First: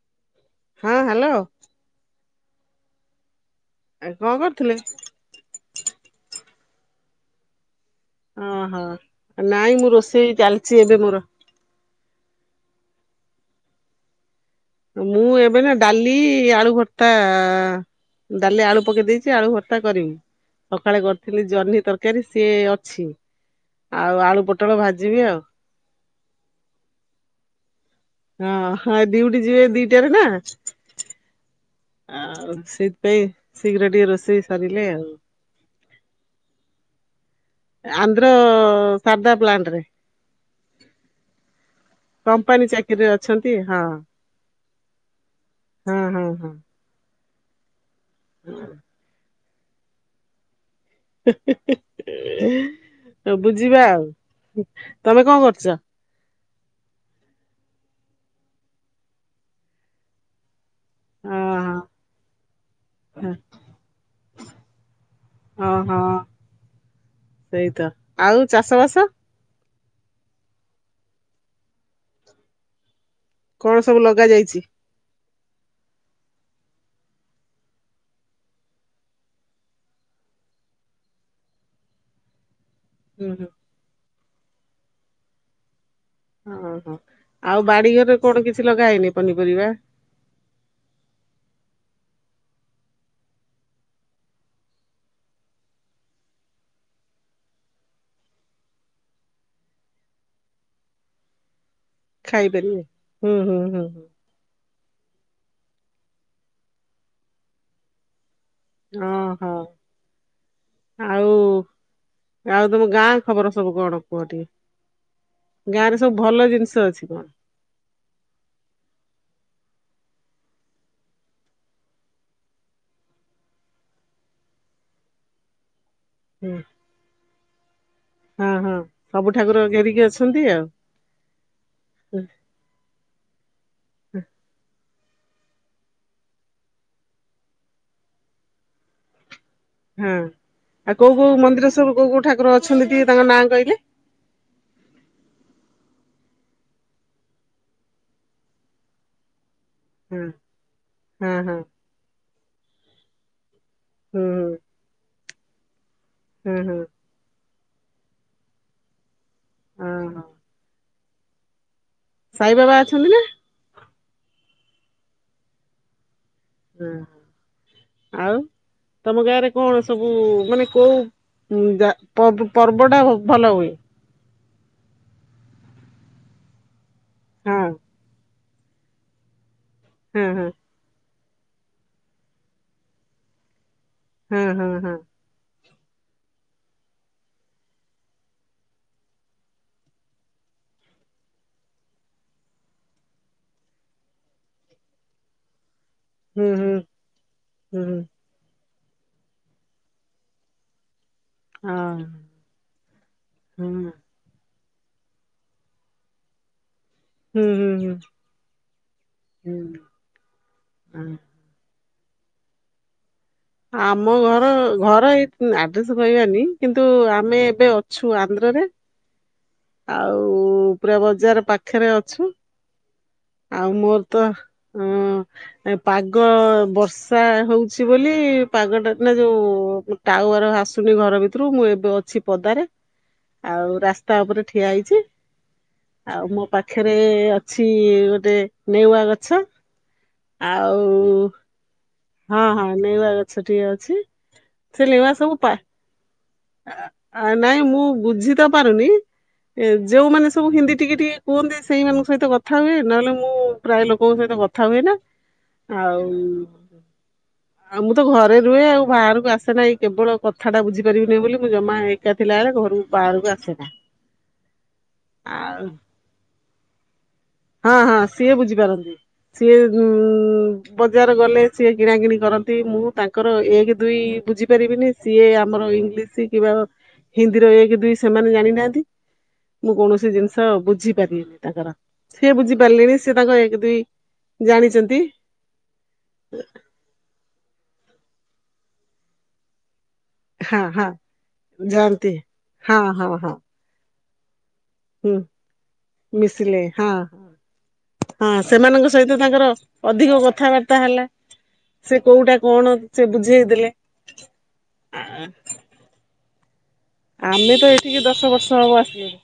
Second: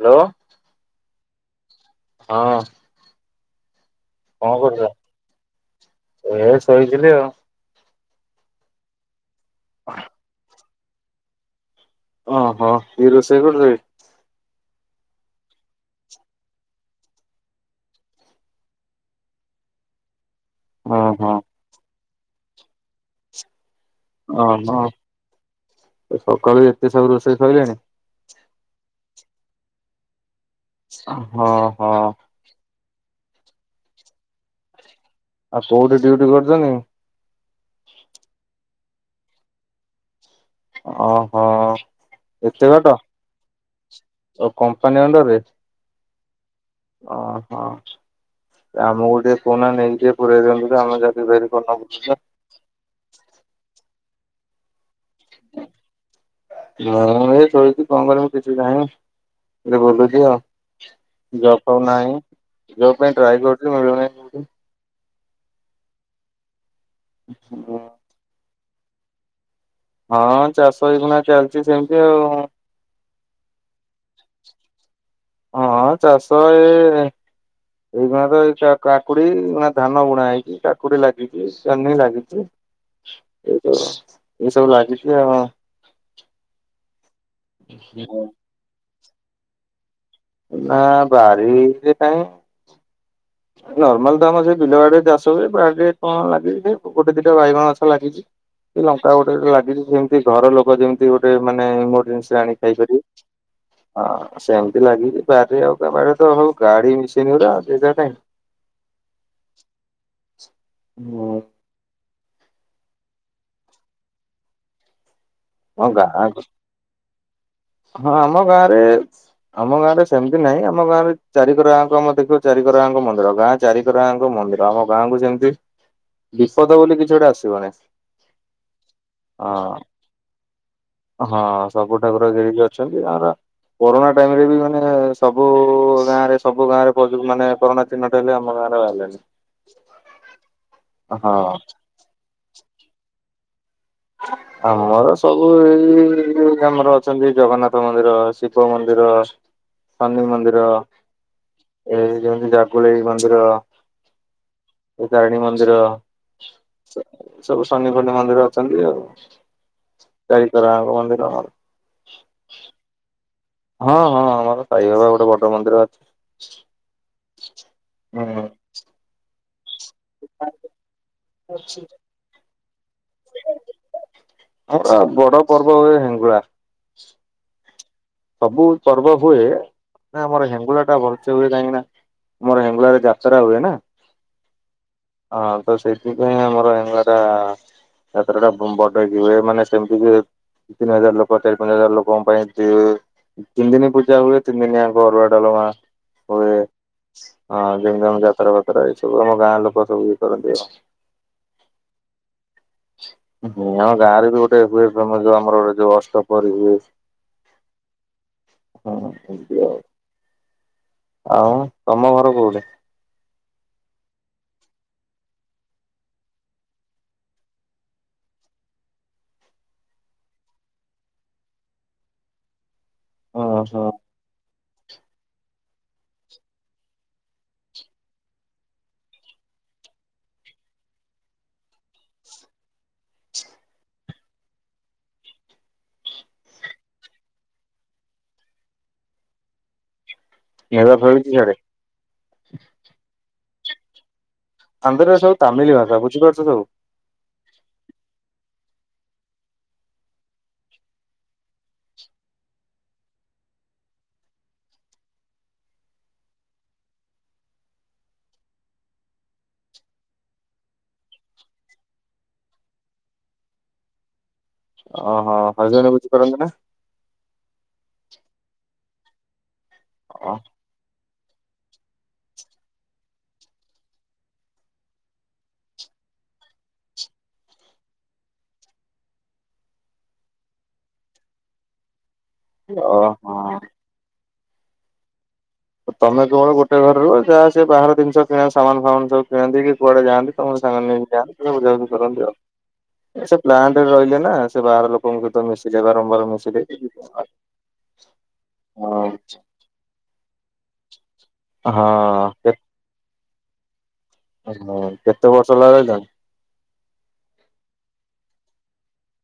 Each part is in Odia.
ହ୍ୟାଲୋ ହଁ ହାଲୋ । ହଁ । ଆଉ କଣ କରୁଥିଲେ କରୁଛ ଏ ଶୋଇଥିଲି ଆଉ । ଓହୋ ନାଇଁ ମୁଁ ରୋଷେଇ ଚାଲିଛି ଏବେ ମୋର । ଓ ହୋ କି ରୋସେଇ କରୁଚ କି? ମୁଁ ଏବେ ନା ଡାଲି ଆଳୁ ଭର୍ତ୍ତା । ଡାଲି ଆଳୁ ପକେଇ ଦେଇଛି ଆଳୁ ଭତ୍ତା କରିବି । ସକାଳେ ଓହୋ କରିଥିଲି ଜହ୍ନି ତରକାରୀ ସିଏ ଅଛି । ଅ ହ ତ ସକାଳୁ ଏତେ ସବୁ ରୋଷେଇ ସଇଲାଣି । ଦିଉଟିି ଯିବେ ଦିଟାରେ ନା । ଅ ହ ହ । ଏ ଶୀଘ୍ର ଟିକେ ରୋଷେଇ ସରିଲେ ଆଉ । ଆଉ କୋଉଠି ଡିଉଟି କରୁଛନ୍ତି? ଆନ୍ଧ୍ର ସାରଦା ପ୍ଲାଣ୍ଟରେ । ଓହୋ କମ୍ପାନୀ ଏତେ ବାଟ ଚାକିରିରେ ଅଛନ୍ତି ହଁ। ଓ କମ୍ପାନୀ ଅଣ୍ଡରରେ । ହୁଁ ହୁଁ । ଓହୋ ଆମକୁ ଟିକେ କହୁନା ନେଇକି ଟିକେ ପୁରେଇ ଦିଅନ୍ତୁ। ତ ଆମେ ଚାକିରି ବାକିରି ହିଁ କରୁନା ହିଁ ବୁଲୁଛୁ। ହିଁ ହେ ବୁଝିବା ଆଉ । ତମେ କଣ କରୁଛ? ମୁଁ ଏ ଶୋଇଛି କଣ କରିମି କିଛି ନାହିଁ ଏଠି ବୁଲୁଛି ଆଉ । ଜବ ଫବ ଓହୋ ନାହିଁ ଜବ ପାଇଁ ଟ୍ରାଏ କରୁଚି ମିଳୁନି କୋଉଠି । ହଁ ହଁ ସେଇତ ଆଉ ଚାଷ ବାସ । ହଁ ଚାଷ ଏଇଗୁଣା ଚାଲିଛି ସେମିତି ଆଉ । କଣ ସବୁ ଲଗା ଯାଇଛି? ହଁ ଚାଷ ଏ । ଏଇଖିଣା ତ ଏଇ କା କାକୁଡି ଏଇନା ଧାନ ବୁଣା ହେଇଛି କାକୁଡି ଲାଗିଛି ଜହ୍ନି ଲାଗିଛି । ହୁଁ ହୁଁ । ଏସବୁ ଲାଗିଛି ଆଉ । ହଁ ହ ଆଉ ବାଡିଘରେ କୋଉଠେ କିଛି ଲଗା ହେଇନି ପନିପରିବା । ନା ବାରି ରେ କାଇଁ । ନର୍ମାଲ ତ ଆମ ସେଇ ବିଲ ବାଡିରେ ଚାଷ ହୁଏ ବାଡିରେ କଣ ଲାଗିଛି ଗୋଟେ ଦିଟା ବାଇଗଣ ଗଛ ଲାଗିଛି । ସେ ଲଙ୍କା ଗୋଟେ ଗୋଟେ ଲାଗିଛି ଜେମିତି ଘର ଲୋକ ଯେମିତି ଗୋଟେ ମାନେ । ନାଇ ଗୋଟେ ଜିନିଷ ଆଣି ଖାଇ ଖାଇପାରିବେ? ପାରିବେ ହୁଁ ହୁଁ ହୁଁ ହୁଁ। ହଁ ସେମିତି ଲାଗିଚି । ବାରି ରେ ଆଉ କାଇଁ ବାଡି ରେ ତ ସବୁ ଗାଡି ମିସିନି ଗୁଡା ଆଉ ଜେଗା କାଇଁ । ଅ ହୋ ଆଉ ହୁଁ । ଆଉ ତମ ଗାଁ ଖବର ସବୁ କଣ କୁହ ଟିକେ । ଗାଁ ରେ ସବୁ ଭଲ ଜିନିଷ ଅଛି କଣ? ହଁ ଆମ ଗାଁରେ । ଆମ ଗାଁରେ ସେମିତି ନାହିଁ ଆମ ଗାଁରେ ଚାରିକର ଯାଙ୍କ ଆମର ଦେଖିବ ଚାରିକରଆଙ୍କ ମନ୍ଦିର ଗାଁ ଚାରିକରଆଙ୍କ ମନ୍ଦିର । ମନ୍ଦିର ଆମ ଗାଁ କୁ ସେମିତି ବିପଦ ବୋଲି କିଛି ଗୋଟେ ଆସିବନି । ହୁଁ ହୁଁ ସବୁ ଠାକୁର ଘେରିକି ଅଛନ୍ତି ଆଉ ହଁ ସବୁ । ଠାକୁର ଘେରିକି ଅଛନ୍ତି ଆମର କୋରୋନା ଟାଇମରେ ବି ମାନେ । ସବୁ ଗାଁରେ ସବୁ ଗାଁରେ ପ ମାନେ କରୋନା ଚିହ୍ନଟ ହେଲେ ଆମ ଗାଁ ରେ ବାହାରିଲେନି। ହୁଁ ଆଉ କୋଉ ହଁ କୋଉ ମନ୍ଦିର ସବୁ କୋଉ କୋଉ ଠାକୁର ଅଛନ୍ତି ଟିକେ ତାଙ୍କ ନାଁ କହିଲେ । [inaudible] ଆମର ସବୁ ଏଇ ଆମର ଅଛନ୍ତି ଜଗନ୍ନାଥ ମନ୍ଦିର, ଶିବ ମନ୍ଦିର ହଁ ଶନି ମନ୍ଦିର ହଁ ହଁ ଏଇ ଯେମତି ଜାଗୁଳେଇ ମନ୍ଦିର । ହୁଁ। ତାରିଣୀ ମନ୍ଦିର । ହୁଁ ହୁଁ। ସବୁ ସନି [unintelligible] ମନ୍ଦିର ଅଛନ୍ତି ଆଉ ଚାରିକର ଆଙ୍କ ମନ୍ଦିର। ସାଇ ବାବା ଅଛନ୍ତି ନା? ହଁ ହଁ ଆମର ସାଇ ବାବା ଗୋଟେ ବଡ଼ ମନ୍ଦିର ଅଛି। ହୁଁ ଆଉ ହୁଁ। ତମ ଗାଁରେ କଣ ସବୁ ମାନେ କୋଉ ଯା ପର୍ବ ପର୍ବଟା ଭଲ ହୁଏ? ବଡ଼ ପର୍ବ ହୁଏ ହେଙ୍ଗୁଳା। ହଁ। ସବୁ ପର୍ବ ହୁଏ ହଁ ଆମର ହଁ ହେଙ୍ଗୁଳା ଟା ବ ହୁଏ କାହିଁକି ନା ଆମର ହେଙ୍ଗୁଲା ରେ ଯାତ୍ରା ହୁଏ ନା। ହୁଁ ହୁଁ ହୁଁ। ହଁ ତ ସେଥିପାଇଁ ଆମର ହେଙ୍ଗୁଳା ଟା ଯାତ୍ରା ଟା ବଡ଼ ହେଇକି ହୁଏ ମାନେ ସେମିତି କି ତିନି ହଜାର ଲୋକ ଚାରି ପାଞ୍ଚ ହଜାର ଲୋକଙ୍କ ପାଇଁ ଷ୍ଟେ ତିନି ଦିନି ପୂଜା ହୁଏ ତିନ ଦିନିଆଙ୍କ ଅରୁଆ ଡ଼ାଲମା ହୁଁ [unintelligible] ହଁ ହୁଁ ହୁଁ ହୁଁ [unintelligible] ଯାତ୍ରା ଏ ସବୁ ଆମ ଗାଁ ଲୋକ ସବୁ ଇଏ କରନ୍ତି ଆଉ। ହଁ। ହୁଁ ହଁ ଗାଁ ରେ [unintelligible] ହୁଏ ହୁଏ ଯୋଉ ଆମର ଗୋଟେ ଯୋଉ ଅଷ୍ଟପ୍ରହରୀ ହୁଏ। ହୁଁ ହୁଁ। ହଁ ହୁଁ [unintelligible] ହୁଁ। ଆଉ ତମ ଘର କୋଉଠି? ଆମ ଘର ଘର ଏଇ ଆଡ୍ରେସ୍ କହିବାନି କିନ୍ତୁ ଆମେ ଏବେ ଅଛୁ ଆନ୍ଧ୍ର ରେ। ଆଉ ପୁରା ବଜାର ପାଖରେ ଅଛୁ। ହୁଁ ଆଉ ହୁଁ ମୋର ତ ହଁ। ପାଗ ବର୍ଷା ହଉଛି ବୋଲି ପାଗଟା ନା ଯୋଉ ଟାୱାର ଆସୁ ଯାଇନି ଘର ଭିତରୁ ମୁଁ ଏବେ ଅଛି ପଦାରେ ଆଉ ରାସ୍ତା ଉପରେ ଠିଆ ହେଇଚି। ଆଉ ମୋ ପାଖରେ ଅଛି ଗୋଟେ ନେଉଆ ଗଛ। ଆଉ ମେଳା ଫେଳୁଛି ସିଆଡେ ହଁ ହଁ ନେଉଆ ଗଛ ଟିଏ ଅଛି। ସେ ନେଉଆ ଆନ୍ଧ୍ରରେ ସବୁ ପା ତାମିଲ୍ ଭାଷା ବୁଝିପା ନାଇଁ ମୁଁ ବୁଝି ତ ପାରୁନି। ଏ ଯୋଉମାନେ ସବୁ ହିନ୍ଦୀ ଟିକେ ଟିକେ କୁହନ୍ତି ସେଇମାନଙ୍କ ସହିତ କଥା ହୁଏ ନହେଲେ ମୁଁ ପ୍ରାୟ ଲୋକଙ୍କ ସହିତ କଥା ହୁଏ ନା ଆଉ ଆଉ ମୁଁ ତ ଘରେ ରୁହେ ଆଉ ବାହାରକୁ ଆସେ ନାହିଁ କେବଳ କଥାଟା ବୁଝିପାରିବି। ଶୁଣିବେ ବୋଲି ମୁଁ ଜମା ଏକାଥିଲା ବେଳେ ଘରୁ ବାହାରକୁ ଆସେ [unintelligible] ଓହୋ ହରିଜନ ବୁଝିପାରନ୍ତି ନା। ହଁ ହଁ ସିଏ ବୁଝିପାରନ୍ତି ସିଏ ଓହୋ ବଜାର ଗଲେ ସିଏ କିଣାକିଣି କରନ୍ତି ମୁଁ ତାଙ୍କର ଏକ ଦୁଇ ବୁଝିପାରିବିନି ସିଏ ଆମର ଇଂଲିଶ୍ କି ବା ହିନ୍ଦୀର ଏକ ଦୁଇ ସେମାନେ ଜାଣିନାହାନ୍ତି। ମୁଁ କୌଣସି ଜିନିଷ ବୁଝି ପାରିବିନି ତାଙ୍କର। ସେ ବୁଝିପାରିଲେଣି ସେ ତାଙ୍କ ଏକ ଦୁଇ ଜାଣିଛନ୍ତି। ତମେ କେବଳ ଗୋଟେ ଘରେ ରୁହ ଯାହା ସିଏ ବାହାର ଜିନିଷ କିଣା ସାମାନ୍ ଫମାନ୍ ସବୁ କିଣନ୍ତି [unintelligible] କୁଆଡ଼େ ଯାଆନ୍ତି ତମକୁ ହଁ ସାଙ୍ଗରେ ହଁ ନେଇକ ଯାଆନ୍ତି ବୁଝାବୁଝି ଜାଣନ୍ତି। କରନ୍ତି ଆଉ ହଁ ହଁ ହଁ ସେ ପ୍ଲାଣ୍ଟ୍ ରେ ରହିଲେ ନା ବାହାର ହୁଁ ଲୋକଙ୍କଙ୍କୁ ତ ମିଶିଲେ ବାରମ୍ବାର ମିଶିଲେ ହଁ, ସେମାନଙ୍କ ହଁ ସହିତ ତାଙ୍କର ଅଧିକ କଥାବାର୍ତ୍ତା ହେଲା ସେ କୋଉଟା ହଁ କଣ ସେ ବୁଝେଇ ଦେଲେ କେତେ ବର୍ଷ ହେଲା ର ଆମେ ତ ଏଠିକି ଦଶ ବର୍ଷ ହବୁ ଆସିଚୁ।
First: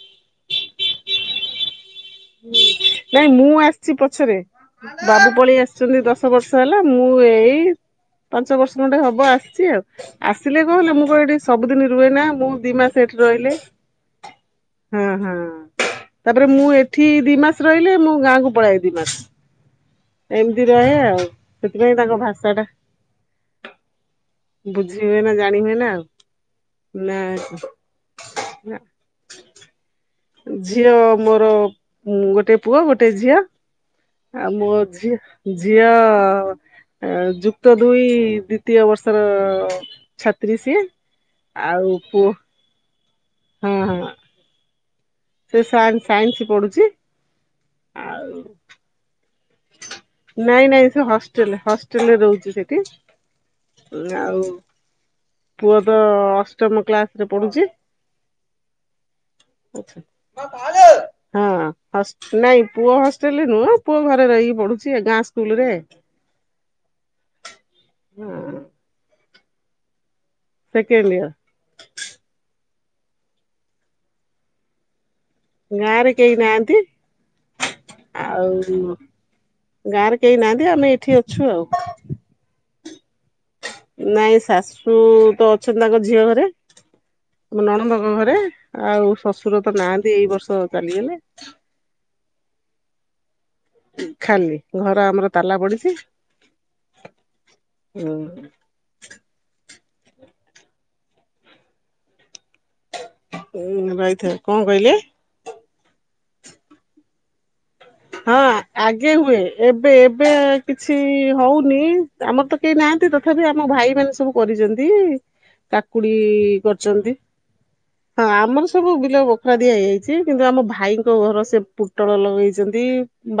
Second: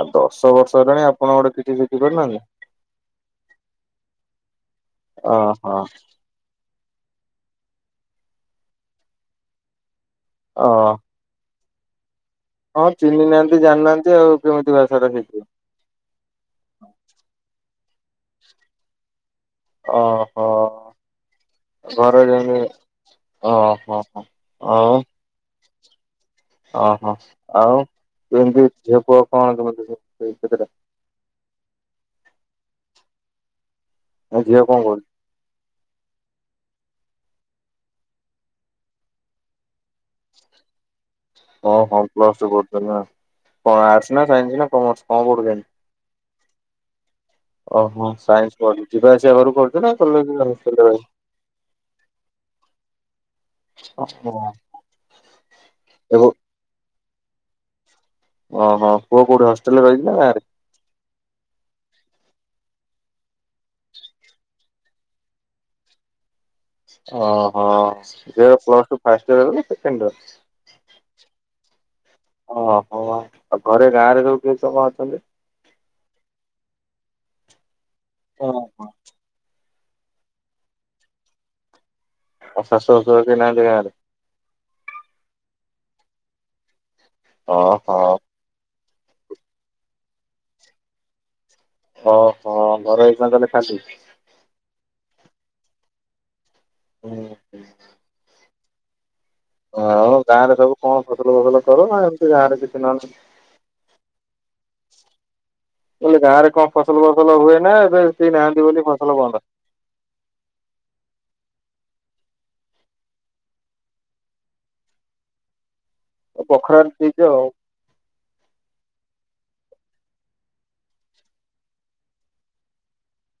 ଆଉ ଦଶ ବର୍ଷ ହେଲାଣି ଆପଣ ଗୋଟେ କିଛି ପାରୁନାହାନ୍ତି [inaudible] ନାଇଁ ମୁଁ ଆସିଛି, ପଛରେ ବାବୁ ପଳେଇ ଓହୋ ଆସିଛନ୍ତି ଦଶ ବର୍ଷ ହେଲା ମୁଁ ଏଇ ପାଞ୍ଚ ବର୍ଷ ଖଣ୍ଣ୍ଡେ ହବ ଆସିଛି ଆଉ, ଆସିଲେ ଓ କହଲେ ମୁଁ କହିଲ ଏଠି ସବୁଦିନ ରୁହେ ନା ମୁଁ ଦି ହଁ ମାସ ଏଠି ଚିହ୍ନି ରହିଲେ ନାହାନ୍ତି ଜାଣିନାହାନ୍ତି ଆଉ କେମିତି ହଁ, ଭାଷାଟା ହଁ ଶିଖିବେ ତାପରେ ମୁଁ ଏଠି ଦି ମାସ ରହିଲେ ମୁଁ, ଗାଁକୁ ପଳେଇଏ ଦି ମାସ। ଓହୋ। ଏମିତି ରହେ ଆଉ ସେଥିପାଇଁ ତାଙ୍କ ଘରେ ଭାଷା ଟା ଯେମିତି ଓହୋ ହୋ ଆଉ ବୁଝି ହୁଏ ନା ଜାଣି ହୁଏ ନା ଆଉ ଓହୋ ନା ଆଉ ଏମିତି ଝିଅ ପୁଅ କଣ କେମିତି? କେତେଟା ଝିଅ ମୋର ଗୋଟେ ପୁଅ, ଗୋଟେ ଝିଅ ଆଉ ଝିଅ ମୋ କଣ କରୁଛି? ଝିଅ ଝିଅ ଆ ଯୁକ୍ତ ଦୁଇ ଦ୍ଵିତୀୟ ବର୍ଷର ଛାତ୍ରୀ ସିଏ। ଓ ଆଉ ହଁ ପୁଅ ପ୍ଲସ ଟ କରୁ ନା, ହଁ ହଁ ଆର୍ଟ ନା, ସାଇନ୍ସ ନା, କମର୍ସ? କଣ ସେ ପଢୁଛନ୍ତି? ସାଇନ୍ସ ପଢୁଛି, ଓହୋ ଆଉ ସାଇନ୍ସ ପଢୁଛି ଯିବା ଆସିବା ଘରକୁ କରୁଛ ନା କଲେଜ ନାଇଁ ନାଇଁ ହଷ୍ଟେଲରେ ସେ ରହିକି ହଷ୍ଟେଲ ହଷ୍ଟେଲରେ ରହୁଛି, ସେଠି ଆଉ ପୁଅ ତ ଓହୋ ଅଷ୍ଟମ କ୍ଲାସ ରେ ପଢୁଛି। ଓହୋ ପୁଅ କୋଉଠି ହଷ୍ଟେଲରେ ରହିଛି ନା ହଁ ନାଇଁ ପୁଅ ହଷ୍ଟେଲରେ ନୁହଁ, ପୁଅ ଘରେ ରହିକି ପଢୁଛି ଗାଁ ସ୍କୁଲ ରେ ଓହୋ। ସେକେଣ୍ଡ ଇୟର ଓହୋ ଆଉ ଘରେ ଗାଁ ରେ ସଉ କେ ସମୟ ଅଛନ୍ତି? ଗାଁ ରେ କେହି ନାହାନ୍ତି, ଆଉ ଓହୋ। ଗାଁରେ କେହି ନାହାନ୍ତି, ଆମେ ଏଇଠି ଅଛୁ ଆଉ। ଶଶୁ, [unintelligible] କେହି ନାହାନ୍ତି ଗାଁ ରେ? ତୁ ତ ଅଛନ୍ତି ତାଙ୍କ ଝିଅ ଘରେ, ଆମ ଓହୋ ନଣମାଙ୍କ ଘରେ ଆଉ ଶ୍ୱଶୁର ତ ନାହାନ୍ତି, ଏଇ ବର୍ଷ ଚାଲିଗଲେ ଓଁ ହଁ ଘରେ ହେଇ ଗଲେ ଖାଲି ଘର ଆମର ତାଲା ପଡିଛି। ହୁଁ ହୁଁ। ହ ଆ ଗାଁ ରେ ସବୁ କଣ ଫସଲ ଫସଲ କର ନା ଏମିତି ଗାଁରେ କିଛି ନହେଲେ ଉଁ ରହିଥା କଣ କହିଲେ? ହେଲେ ଗାଁ ରେ କଣ ଫସଲ ଫସଲ ହୁଏ? ନା ଏବେ କେହି ହଁ ନାହାନ୍ତି ବୋଲି ଫସଲ ଆଗେ ହୁଏ, ବନ୍ଦ? ଏବେ ଏବେ କିଛି ହଉନି। ଆମର ତ କେହି ନାହାନ୍ତି, ତଥାପି ଆମ ଭାଇ ମାନ ସବୁ କରିଛନ୍ତି ତାକୁ କଡି ବଖରାରେ କରିଛନ୍ତି, ଦେଇଚ ଆଉ। ହଁ ଆମର ସବୁ ପୋଖରା ଦିଆ ହେଇଯାଇଛି, କିନ୍ତୁ ଆମ ଭାଇଙ୍କ ଘର ସେ ପୋଟଳ ଲଗେ ଇଛନ୍ତି,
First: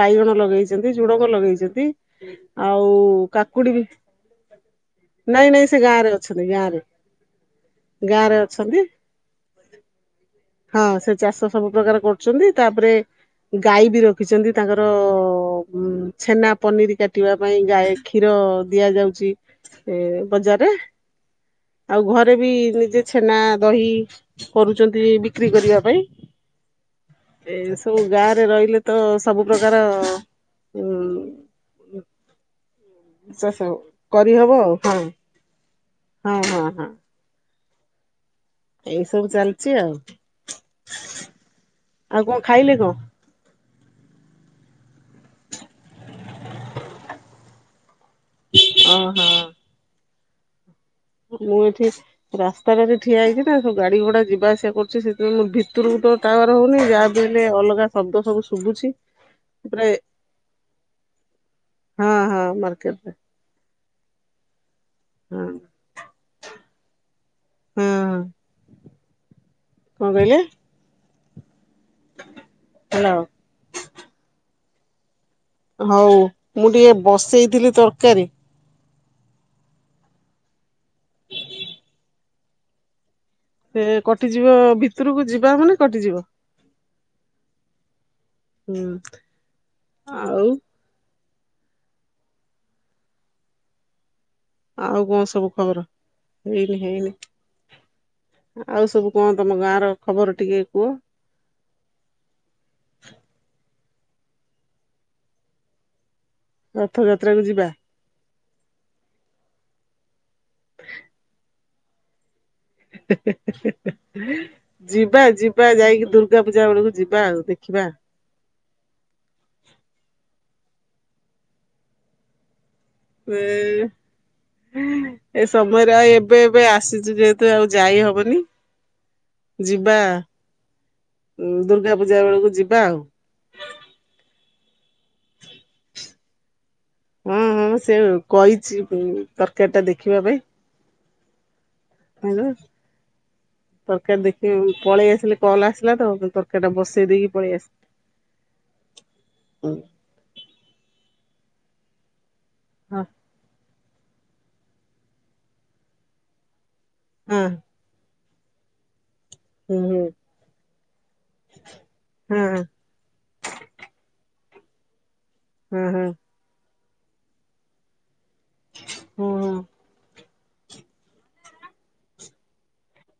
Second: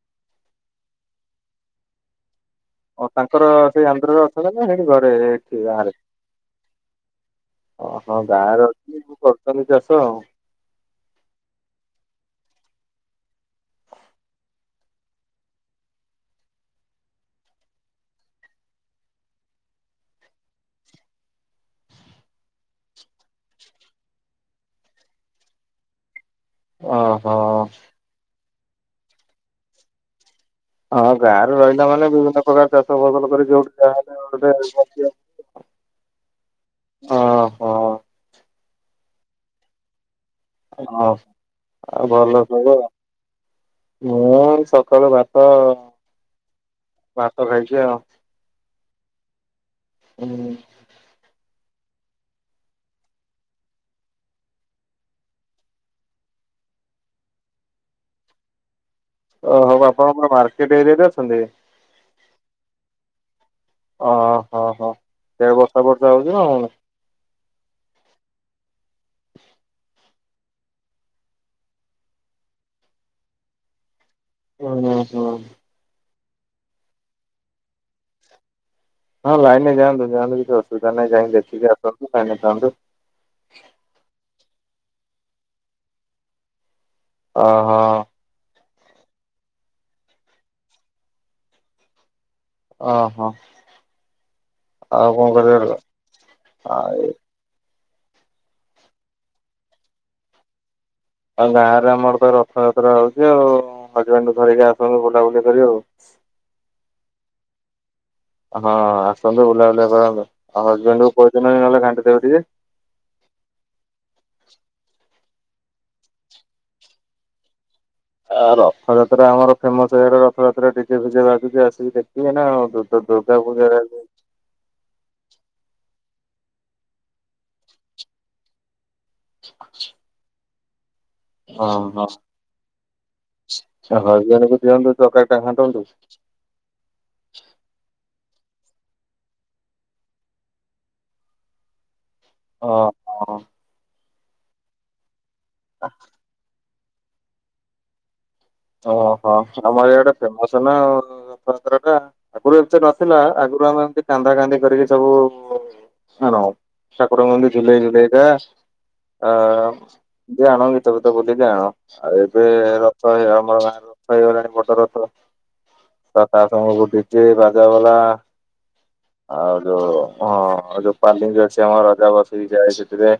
ବାଇଗଣ ଲଗେଇଛନ୍ତି, ଝୁଡକ ଲଗେଇଛନ୍ତି ଆଉ ଓ ତାଙ୍କର କାକୁଡି ବି, ସେଇ ଆନ୍ଧ୍ରରେ ଅଛନ୍ତି ନା ସେଇଠି ଘରେ ନାଇଁ ଏଠି ନାଇଁ ସେ ଗାଁରେ ଅଛନ୍ତି, ଗାଁରେ ଓହୋ ଗାଁରେ ଅଛନ୍ତି, କରୁଛନ୍ତି ଚାଷ ଆଉ ହଁ ସେ ଚାଷ ସବୁ ପ୍ରକାର କର ଛନ୍ତି, ତାପରେ ଗାଈ ବି ରଖ ରଖିଛନ୍ତି, ତାଙ୍କର ଛେନା ପନିର କାଟିବା ପାଇଁ ଗାଈ କ୍ଷୀର ଦିଆଯାଉ ଏ ବଜାରରେ ଆଉ ଘରେ ବି ନିଜେ ଛେନା ଦହି କରୁଛନ୍ତି, ବିକ୍ରି କରିବା ପାଇଁ। ଓ ହୋ। ଏ ସବୁ ଗାଁ ରହିଲେ ତ ସବୁ ପ୍ରକାର ଉ ହଁ ଗାଁ ରେ ରହିଲା ମାନେ ବିଭିନ୍ନ ପ୍ରକାର ଚାଷ ଫସଲ କରି ଚାଷ ଯୋଉଠି କରିହବ ଆଉ ହଁ ଯାହାଲେ ହଁ ହଁ ହଁ ଓହୋ ଏଇ ସବୁ ଚାଲିଛି ଆଉ ହଁ ଆ ଆଉ କଣ ଖାଇଲେ ଭଲବ କଣ ମୁଁ ସକାଳୁ ଭାତ ଭାତ ଖାଇଛି ଆଉ ଓହୋ ହୁଁ ମୁଁ ଏଠି ରାସ୍ତାଟାରେ ଠିଆ ହେଇଛି ନା ସବୁ ଗାଡି ଘୋଡା ଯିବା ଆସିବା କରୁଛି ସେଥିାଇଁୋ ଭିତରକୁ ତ ହଉନି ଯାହା ବିହଲେ ଅଲଗା ଶବ୍ଦ ସବୁ ଶୁଭୁଛି ଓ ହଉ ବା ପୁରା ଆପଣଙ୍କର ମାର୍କେଟ ଏରିଆ ଦେ ଅଛନ୍ତି ହଁ ହଁ ମାର୍କେଟରେ ଓ ହୋ ହୋ ହଁ ସେ ବର୍ଷା ବର୍ଷା ହଉଛି ନା ହଁ ହ ହ୍ୟାଲୋ ହୁଁ ହୁଁ ହୁଁ ହଉ ମୁଁ ଟିକେ ବସେଇଥିଲି ତରକାରୀ ହଁ ଲାଇନ ଯାଆନ୍ତୁ ଯାଆନ୍ତୁ କିଛି ଅସୁବିଧା ନାହିଁ ଯାଇକି ଦେଖିକି ଆସନ୍ତୁ ଲାଇନ ଯାଆନ୍ତୁ ସେ କଟିଯିବ ଭିତରକୁ ଯିବା ମାନେ କଟିଯିବ ଓ ହଁ ହୁଁ ଆଉ ଓ ହୋ ଆଉ କଣ ସବୁ ଖବର ହେଇନି ହେଇନି ଆଉ ଆଉ ସବୁ କଣ ତମ ଗାଁ ର ଖବର ଟିକେ କୁହ ଆଉ ଗାଁ ରେ ଆମର ତ ରଥଯାତ୍ରା ହଉଛି ଆଉ ହଜବେଣ୍ଡକୁୁ ଧରିକି ଆସନ୍ତୁ ବୁଲାବୁଲି କରି ଆଉ ରଥଯାତ୍ରାକୁ ଯିବା ହଁ ଆସନ୍ତୁ ବୁଲାବୁଲିଆ କରନ୍ତୁ ଆଉ ହଜବେଣ୍ଡ କୁ କହିଦ ନହେଲେ କାଣ୍ଟି ଦେବ ଟିକେ [inaudible] ଯିବା ଯିବା ଯାଇକି ଦୁର୍ଗା ପୂଜା ବେଳକୁ ଯିବା ଆଉ ଦେଖିବା ଆଉ ରଥଯାତ୍ରା ଆମର ଫେମସ ଏଇଡା ରଥଯାତ୍ରା ଡିଜେ ଫଜେ ଭାଗୁଛି ଆସିକି ଦେଖିକି ନାଉ ହ ସମୟରେ ଆଉ ଏବେ ଏବେ ଆସିଛୁ ଯେହେତୁ ଆଉ ଯାଇ ହବନି ଯିବା ହଁ ଦୁର୍ଗା ହଁ ପୂଜା ବେଳକୁ ଯିବା ଆଉ। ହ ଦିଅନ୍ତୁ ଚରକାରୀ ଟା ଖାଣ୍ଟନ୍ତୁ ହଁ ହଁ ମୁଁ ସେ କହିଛି ତରକାର ଟା ଦେଖିବା ପାଇଁ ହେଲା। ଓ ହ ତରକାରୀ ଦେଖି ପଳେଇ ଆସିଲେ କଲ୍ ଆସିଲା ତ ତରକାରୀ ଟା ବସେଇ ଦେଇକି ପଳେଇ ଆସିଲି ଓହୋ ଆମର ଏଇଟା ଫେମସ ନା୍ର ଟା ଆଗରୁ ଏତି ହଁ ନଥିଲା ଆଗରୁ ଆମେ ଏମତି କାନ୍ଦା କାନ୍ଦି କରିକି ସବୁଉ ହଁ ସକଡ଼ଙ୍ଗି ଜୁଲାଇ ଜୁଲାଇ ଦ ଅ ହୁଁ ହୁଁ ଜାଣ ଗୀତ ଫୀତ ବୁଲି ଆଣ ଆଉ ଏବେ ହଁ ରଥ ହେଇଆ ରଥ ହେଇଗଲାଣି ବଟ ରଥ ହଁ ହଁ ତା ସଙ୍ଗ ବୁଡିଛିେ ବାଜା ବାଲା ହଁ ଆଉ ଯୋଉ ହଁଉ ଯୋଉ ପାଲିଙ୍ଗ ଅଛି ଆମ ରଜା ବାସ ଯାଇ ରେ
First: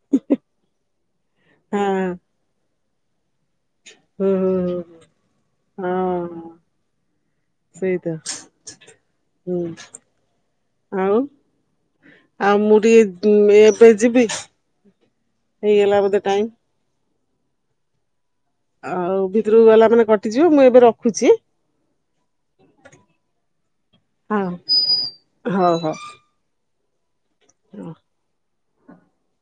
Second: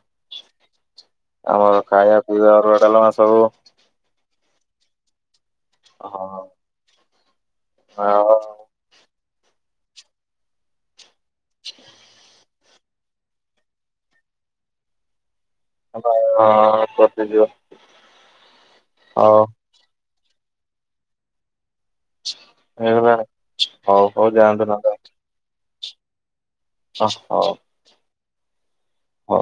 ହଁ ଆମର ହଁ। ଖାଇବା ପିଇବା ରଡେଲ ମା ସବୁ ହୁଁ ହୁଁ ହୁଁ ହୁଁ ହଁ ସେଇତ ହଁ ହୁଁ ଆଉ ଛ ଆଉ, ମୁଁ ଟିକେ ଇଁ ଏବେ ଯିବି। ହେଇଗଲା ବୋଧେ ଟାଇମ ହାଲୋଁ-ଅଁ କଟିଯିବ। ଆଉ ହଉ ଭିତରକୁ ଗଲା ମାନେ କଟିଯିବ। ମୁଁ ଏବେ ରଖୁଛି। ଏଇଟା ତାହେଲେ, ହଉ ହଉ ଯାଆନ୍ତୁ ନ ହେଲେ। ହ। ହ ହଉ। ହୁ। ହ।